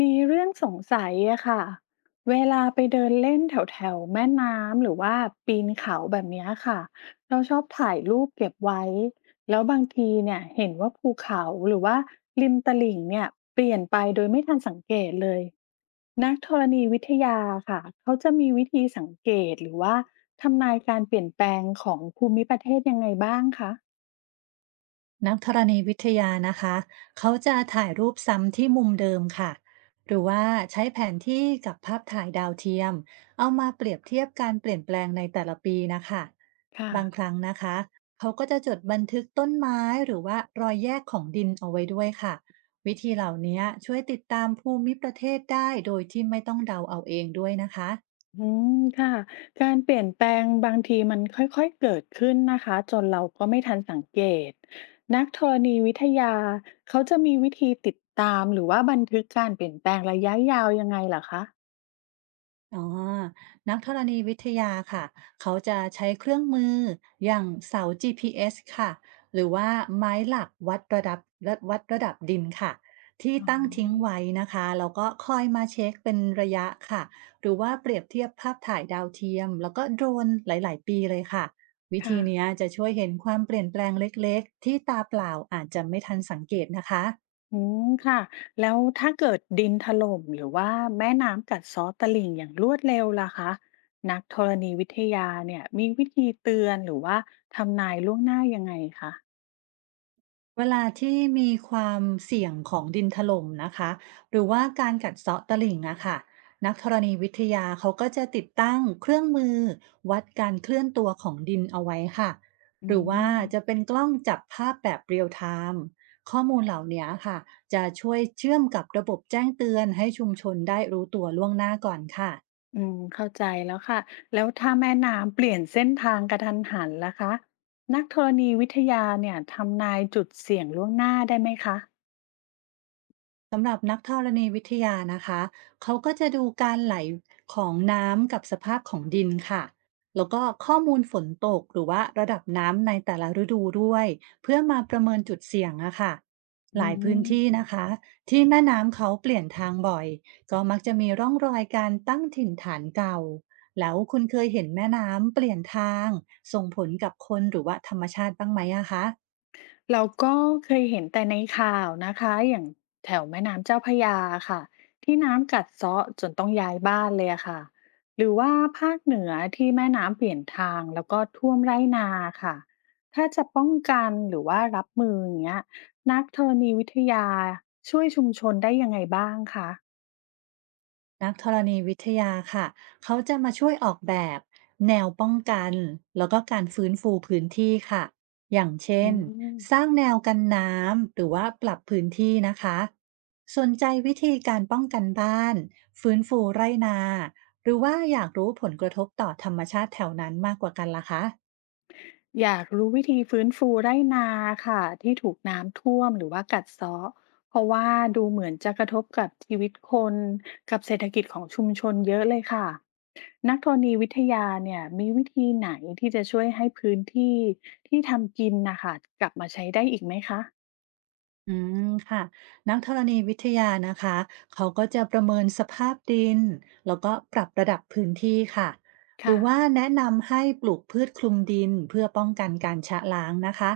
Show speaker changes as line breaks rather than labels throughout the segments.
มีเรื่องสงสัยอะค่ะเวลาไปเดินเล่นแถวแถวแม่น้ำหรือว่าปีนเขาแบบเนี้ยค่ะเราชอบถ่ายรูปเก็บไว้แล้วบางทีเนี่ยเห็นว่าภูเขาหรือว่าริมตลิ่งเนี่ยเปลี่ยนไปโดยไม่ทันสังเกตเลยนักธรณีวิทยาค่ะเขาจะมีวิธีสังเกตหรือว่าทำนายการเปลี่ยนแปลงของภูมิประเทศยังไงบ้างคะ
นักธรณีวิทยานะคะเขาจะถ่ายรูปซ้ำที่มุมเดิมค่ะหรือว่าใช้แผนที่กับภาพถ่ายดาวเทียม เอามาเปรียบเทียบการเปลี่ยนแปลงในแต่ละปีนะคะ
ค่ะ
บางครั้งนะคะเขาก็จะจดบันทึกต้นไม้หรือว่ารอยแยกของดินเอาไว้ด้วยค่ะวิธีเหล่านี้ช่วยติดตามภูมิประเทศได้โดยที่ไม่ต้องเดาเอาเองด้วยนะคะ
อืมค่ะการเปลี่ยนแปลงบางทีมันค่อยๆเกิดขึ้นนะคะจนเราก็ไม่ทันสังเกตนักธรณีวิทยาเขาจะมีวิธีติดตามหรือว่าบันทึกการเปลี่ยนแปลงระยะยาวยังไงเหรอคะ
อ๋อ นักธรณีวิทยาค่ะ เขาจะใช้เครื่องมืออย่างเสา GPS ค่ะ หรือว่าไม้หลักวัดระดับะวัดระดับดินค่ะ ที่
อ๋อ
ตั้งทิ้งไว้นะคะแล้วก็คอยมาเช็คเป็นระยะค่ะ หรือว่าเปรียบเทียบภาพถ่ายดาวเทียมแล้วก็โดรนหลายๆปีเลยค่ะ วิธี
ค่ะ
เนี้ยจะช่วยเห็นความเปลี่ยนแปลงเล็กๆ ที่ตาเปล่าอาจจะไม่ทันสังเกตนะคะ
อืมค่ะแล้วถ้าเกิดดินถล่มหรือว่าแม่น้ำกัดเซาะตลิ่งอย่างรวดเร็วล่ะคะนักธรณีวิทยาเนี่ยมีวิธีเตือนหรือว่าทำนายล่วงหน้ายังไงคะ
เวลาที่มีความเสี่ยงของดินถล่มนะคะหรือว่าการกัดเซาะตลิ่งอะค่ะนักธรณีวิทยาเขาก็จะติดตั้งเครื่องมือวัดการเคลื่อนตัวของดินเอาไว้ค่ะ
อื
หรือว่าจะ
ม
เป็นกล้องจับภาพแบบเรียลไทม์ข้อมูลเหล่านี้ค่ะจะช่วยเชื่อมกับระบบแจ้งเตือนให้ชุมชนได้รู้ตัวล่วงหน้าก่อนค่ะ
อืมเข้าใจแล้วค่ะ แล้วถ้าแม่น้ำเปลี่ยนเส้นทางกระทันหันล่ะคะนักธรณีวิทยาเนี่ยทำนายจุดเสี่ยงล่วงหน้าได้ไหมคะ
กับนักธรณีวิทยานะคะเขาก็จะดูการไหลของน้ำกับสภาพของดินค่ะแล้วก็ข้อมูลฝนตกหรือว่าระดับน้ำในแต่ละฤดูด้วยเพื่อมาประเมินจุดเสี่ยงอะค่ะห
อื
ลายพื้น
ม
ที่นะคะที่แม่น้ำเขาเปลี่ยนทางบ่อยก็มักจะมีร่องรอยการตั้งถิ่นฐานเก่าแล้วคุณเคยเห็นแม่น้ำเปลี่ยนทางส่งผลกับคนหรือว่าธรรมชาติบ้างไหมอะคะ
เราก็เคยเห็นแต่ในข่าวนะคะอย่างแถวแม่น้ำเจ้าพระยาค่ะที่น้ำกัดเซาะจนต้องย้ายบ้านเลยอะค่ะหรือว่าภาคเหนือที่แม่น้ำเปลี่ยนทางแล้วก็ท่วมไร่นาค่ะถ้าจะป้องกันหรือว่ารับมืออย่างเงี้ยนักธรณีวิทยาช่วยชุมชนได้ยังไงบ้างคะ
นักธรณีวิทยาค่ะ เขาจะมาช่วยออกแบบแนวป้องกัน แล้วก็การฟื้นฟูพื้นที่ค่ะ อย่างเช่
อื
น สร้าง
ม
แนวกันน้ำ หรือว่าปรับพื้นที่นะคะสนใจวิธีการป้องกันบ้านฟื้นฟูไร่นา หรือว่าอยากรู้ผลกระทบต่อธรรมชาติแถวนั้นมากกว่ากันล่ะคะ
อยากรู้วิธีฟื้นฟูไร่นาค่ะที่ถูกน้ำท่วมหรือว่ากัดเซาะเพราะว่าดูเหมือนจะกระทบกับชีวิตคนกับเศรษฐกิจของชุมชนเยอะเลยค่ะนักธรณีวิทยาเนี่ยมีวิธีไหนที่จะช่วยให้พื้นที่ที่ทำกินนะคะกลับมาใช้ได้อีกไหมคะ
อืมค่ะนักธรณีวิทยานะคะเขาก็จะประเมินสภาพดินแล้วก็ปรับระดับพื้นที่ค่ะหรื
ค่ะ
อว่าแนะนำให้ปลูกพืชคลุมดินเพื่อป้องกันการชะล้างนะคะ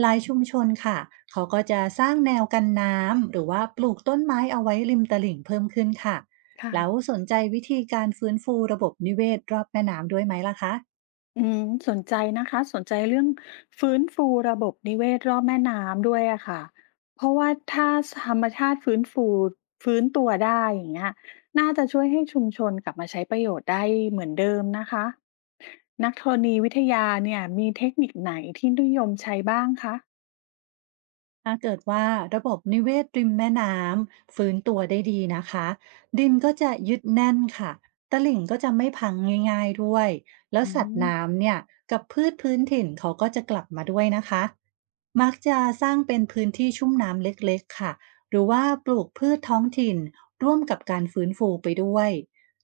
หลายชุมชนค่ะเขาก็จะสร้างแนวกันน้ำหรือว่าปลูกต้นไม้เอาไว้ริมตลิ่งเพิ่มขึ้นค่ะ
ค่ะ
แล้วสนใจวิธีการฟื้นฟูระบบนิเวศรอบแม่น้ำด้วยไหมล่ะคะ
อืมสนใจนะคะสนใจเรื่องฟื้นฟูระบบนิเวศรอบแม่น้ำด้วยอะค่ะเพราะว่าถ้าธรรมชาติฟื้นตัวได้อย่างเงี้ยน่าจะช่วยให้ชุมชนกลับมาใช้ประโยชน์ได้เหมือนเดิมนะคะนักธรณีวิทยาเนี่ยมีเทคนิคไหนที่นิยมใช้บ้างคะ
ถ้าเกิดว่าระบบนิเวศริมแม่น้ำฟื้นตัวได้ดีนะคะดินก็จะยึดแน่นค่ะตลิ่งก็จะไม่พังง่ายๆด้วยแล้ว
อื
สัตว์
ม
น้ำเนี่ยกับพืชพื้นถิ่นเขาก็จะกลับมาด้วยนะคะมักจะสร้างเป็นพื้นที่ชุ่มน้ำเล็กๆค่ะหรือว่าปลูกพืชท้องถิ่นร่วมกับการฟื้นฟูไปด้วย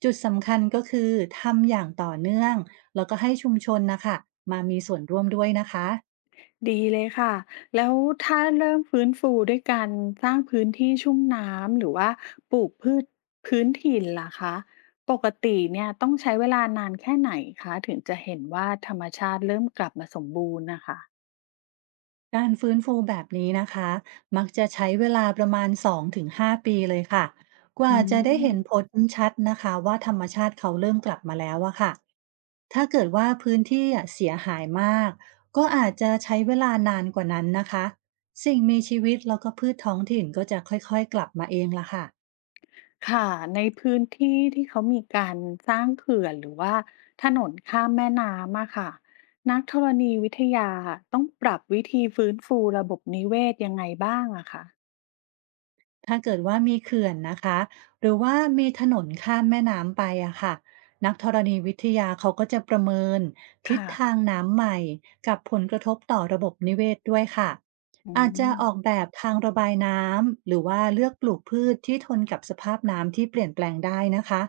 จุดสำคัญก็คือทำอย่างต่อเนื่องแล้วก็ให้ชุมชนนะคะมามีส่วนร่วมด้วยนะคะ
ดีเลยค่ะแล้วถ้าเริ่มฟื้นฟูด้วยการสร้างพื้นที่ชุ่มน้ำหรือว่าปลูกพืชพื้นถิ่นล่ะคะปกติเนี่ยต้องใช้เวลานานแค่ไหนคะถึงจะเห็นว่าธรรมชาติเริ่มกลับมาสมบูรณ์นะคะ
การฟื้นฟูแบบนี้นะคะมักจะใช้เวลาประมาณ2-5ปีเลยค่ะกว่า
อื
จะได้เห็
ม
นผลชัดนะคะว่าธรรมชาติเขาเริ่มกลับมาแล้วอะค่ะถ้าเกิดว่าพื้นที่อะเสียหายมากก็อาจจะใช้เวลานานกว่านั้นนะคะสิ่งมีชีวิตแล้วก็พืชท้องถิ่นก็จะค่อยๆกลับมาเองละค่ะ
ค่ะในพื้นที่ที่เขามีการสร้างเขื่อนหรือว่าถนนข้ามแม่น้ำอะค่ะนักธรณีวิทยาต้องปรับวิธีฟื้นฟูระบบนิเวศยังไงบ้างอะคะ
ถ้าเกิดว่ามีเขื่อนนะคะหรือว่ามีถนนข้ามแม่น้ำไปอะค่ะนักธรณีวิทยาเขาก็จะประเมินทิศ
ค่ะ
ทางน้ำใหม่กับผลกระทบต่อระบบนิเวศด้วยค่ะ
อื
อาจจะ
ม
ออกแบบทางระบายน้ำหรือว่าเลือกปลูกพืชที่ทนกับสภาพน้ำที่เปลี่ยนแปลงได้นะคะ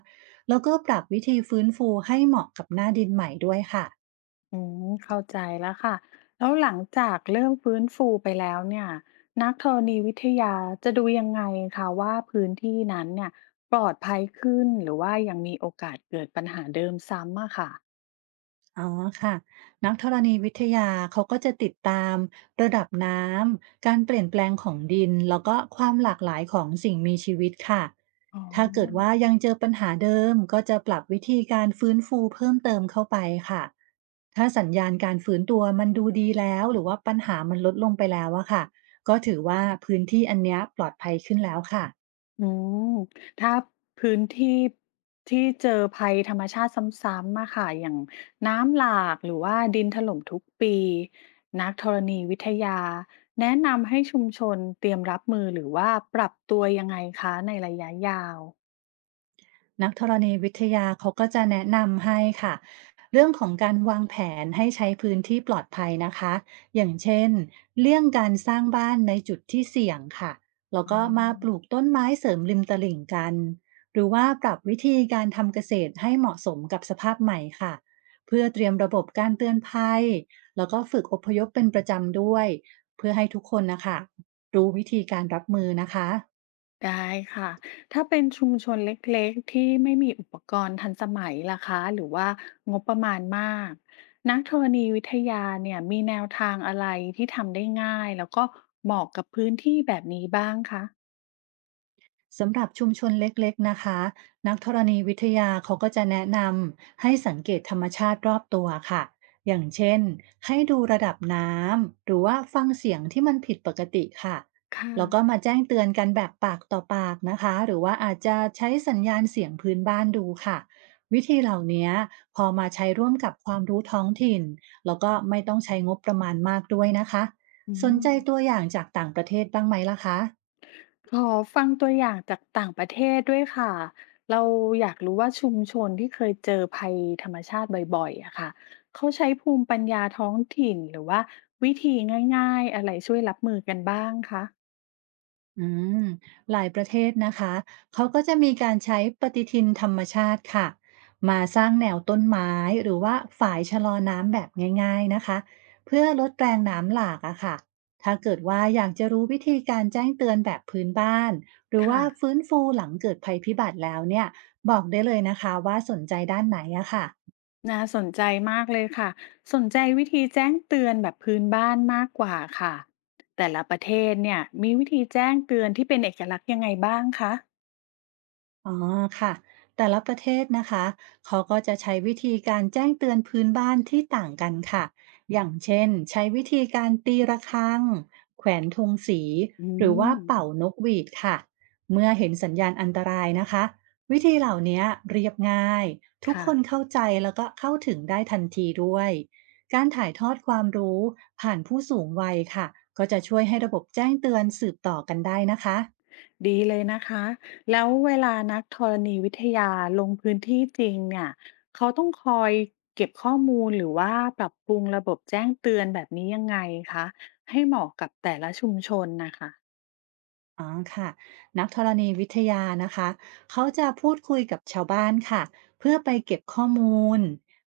แล้วก็ปรับวิธีฟื้นฟูให้เหมาะกับหน้าดินใหม่ด้วยค่ะ
อืมเข้าใจแล้วค่ะแล้วหลังจากเริ่มฟื้นฟูไปแล้วเนี่ยนักธรณีวิทยาจะดูยังไงคะว่าพื้นที่นั้นเนี่ยปลอดภัยขึ้นหรือว่ายังมีโอกาสเกิดปัญหาเดิมซ้ำอะค่ะ
อ๋อค่ะนักธรณีวิทยาเขาก็จะติดตามระดับน้ำการเปลี่ยนแปลงของดินแล้วก็ความหลากหลายของสิ่งมีชีวิตค่ะ
อ๋อ
ถ้าเกิดว่ายังเจอปัญหาเดิมก็จะปรับวิธีการฟื้นฟูเพิ่มเติมเข้าไปค่ะถ้าสัญญาณการฟื้นตัวมันดูดีแล้วหรือว่าปัญหามันลดลงไปแล้วอะค่ะก็ถือว่าพื้นที่อันเนี้ยปลอดภัยขึ้นแล้วค่ะ
อืมถ้าพื้นที่ที่เจอภัยธรรมชาติซ้ำๆมาค่ะอย่างน้ำหลากหรือว่าดินถล่มทุกปีนักธรณีวิทยาแนะนำให้ชุมชนเตรียมรับมือหรือว่าปรับตัวยังไงคะในระยะยาว
นักธรณีวิทยาเขาก็จะแนะนำให้ค่ะเรื่องของการวางแผนให้ใช้พื้นที่ปลอดภัยนะคะอย่างเช่นเลี่ยงการสร้างบ้านในจุดที่เสี่ยงค่ะแล้ว
อ๋อ
ก็มาปลูกต้นไม้เสริมริมตลิ่งกันหรือว่าปรับวิธีการทำเกษตรให้เหมาะสมกับสภาพใหม่ค่ะเพื่อเตรียมระบบการเตือนภัยแล้วก็ฝึกอพยพเป็นประจำด้วยเพื่อให้ทุกคนนะคะรู้วิธีการรับมือนะคะ
ได้ค่ะถ้าเป็นชุมชนเล็กๆที่ไม่มีอุปกรณ์ทันสมัยล่ะคะหรือว่างบประมาณมากนักธรณีวิทยาเนี่ยมีแนวทางอะไรที่ทำได้ง่ายแล้วก็เหมาะกับพื้นที่แบบนี้บ้างคะ
สำหรับชุมชนเล็กๆนะคะนักธรณีวิทยาเขาก็จะแนะนำให้สังเกตธรรมชาติรอบตัวค่ะอย่างเช่นให้ดูระดับน้ำหรือว่าฟังเสียงที่มันผิดปกติค่ะ
ค
แล้วก็
่ะ
มาแจ้งเตือนกันแบบปากต่อปากนะคะหรือว่าอาจจะใช้สัญญาณเสียงพื้นบ้านดูค่ะวิธีเหล่านี้พอมาใช้ร่วมกับความรู้ท้องถิ่นแล้วก็ไม่ต้องใช้งบประมาณมากด้วยนะคะ
อื
สน
ม
ใจตัวอย่างจากต่างประเทศบ้างไหมล่ะคะ
ขอฟังตัวอย่างจากต่างประเทศด้วยค่ะเราอยากรู้ว่าชุมชนที่เคยเจอภัยธรรมชาติบ่อยๆอะค่ะเขาใช้ภูมิปัญญาท้องถิ่นหรือว่าวิธีง่ายๆอะไรช่วยรับมือกันบ้างคะ
อืมหลายประเทศนะคะ เขาก็จะมีการใช้ปฏิทินธรรมชาติค่ะ มาสร้างแนวต้นไม้หรือว่าฝายชะลอน้ำแบบง่ายๆนะคะ เพื่อลดแรงน้ำหลากอะค่ะถ้าเกิดว่าอยากจะรู้วิธีการแจ้งเตือนแบบพื้นบ้านหรือ
ค่ะ
ว่าฟื้นฟูหลังเกิดภัยพิบัติแล้วเนี่ย บอกได้เลยนะคะว่าสนใจด้านไหนอะค่ะ
น่าสนใจมากเลยค่ะสนใจวิธีแจ้งเตือนแบบพื้นบ้านมากกว่าค่ะแต่ละประเทศเนี่ยมีวิธีแจ้งเตือนที่เป็นเอกลักษณ์ยังไงบ้างคะ
อ๋อค่ะแต่ละประเทศนะคะเขาก็จะใช้วิธีการแจ้งเตือนพื้นบ้านที่ต่างกันค่ะอย่างเช่นใช้วิธีการตีระฆังแขวนธงสี
อื
หรือว่า
ม
เป่านกหวีดค่ะเมื่อเห็นสัญญาณอันตรายนะคะวิธีเหล่านี้เรียบง่ายทุก
ค่ะ
คนเข้าใจแล้วก็เข้าถึงได้ทันทีด้วยการถ่ายทอดความรู้ผ่านผู้สูงวัยค่ะก็จะช่วยให้ระบบแจ้งเตือนสืบต่อกันได้นะคะ
ดีเลยนะคะแล้วเวลานักธรณีวิทยาลงพื้นที่จริงเนี่ยเขาต้องคอยเก็บข้อมูลหรือว่าปรับปรุงระบบแจ้งเตือนแบบนี้ยังไงคะให้เหมาะกับแต่ละชุมชนนะคะ
อ๋อค่ะนักธรณีวิทยานะคะเขาจะพูดคุยกับชาวบ้านค่ะเพื่อไปเก็บข้อมูล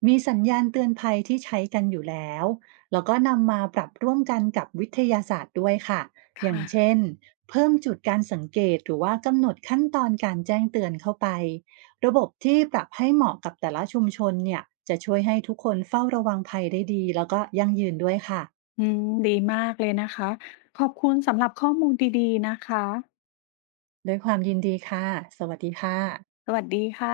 มีสัญญาณเตือนภัยที่ใช้กันอยู่แล้วแล้วก็นำมาปรับร่วมกันกับวิทยาศาสตร์ด้วยค่ะ
ค
อย่างเช่
่ะ
นเพิ่มจุดการสังเกตหรือว่ากำหนดขั้นตอนการแจ้งเตือนเข้าไประบบที่ปรับให้เหมาะกับแต่ละชุมชนเนี่ยจะช่วยให้ทุกคนเฝ้าระวังภัยได้ดีแล้วก็ยั่งยืนด้วยค่ะ
อืมดีมากเลยนะคะ ขอบคุณสำหรับข้อมูลดีๆนะคะ
ด้วยความยินดีค่ะสวัสดีค่ะ
สวัสดีค่ะ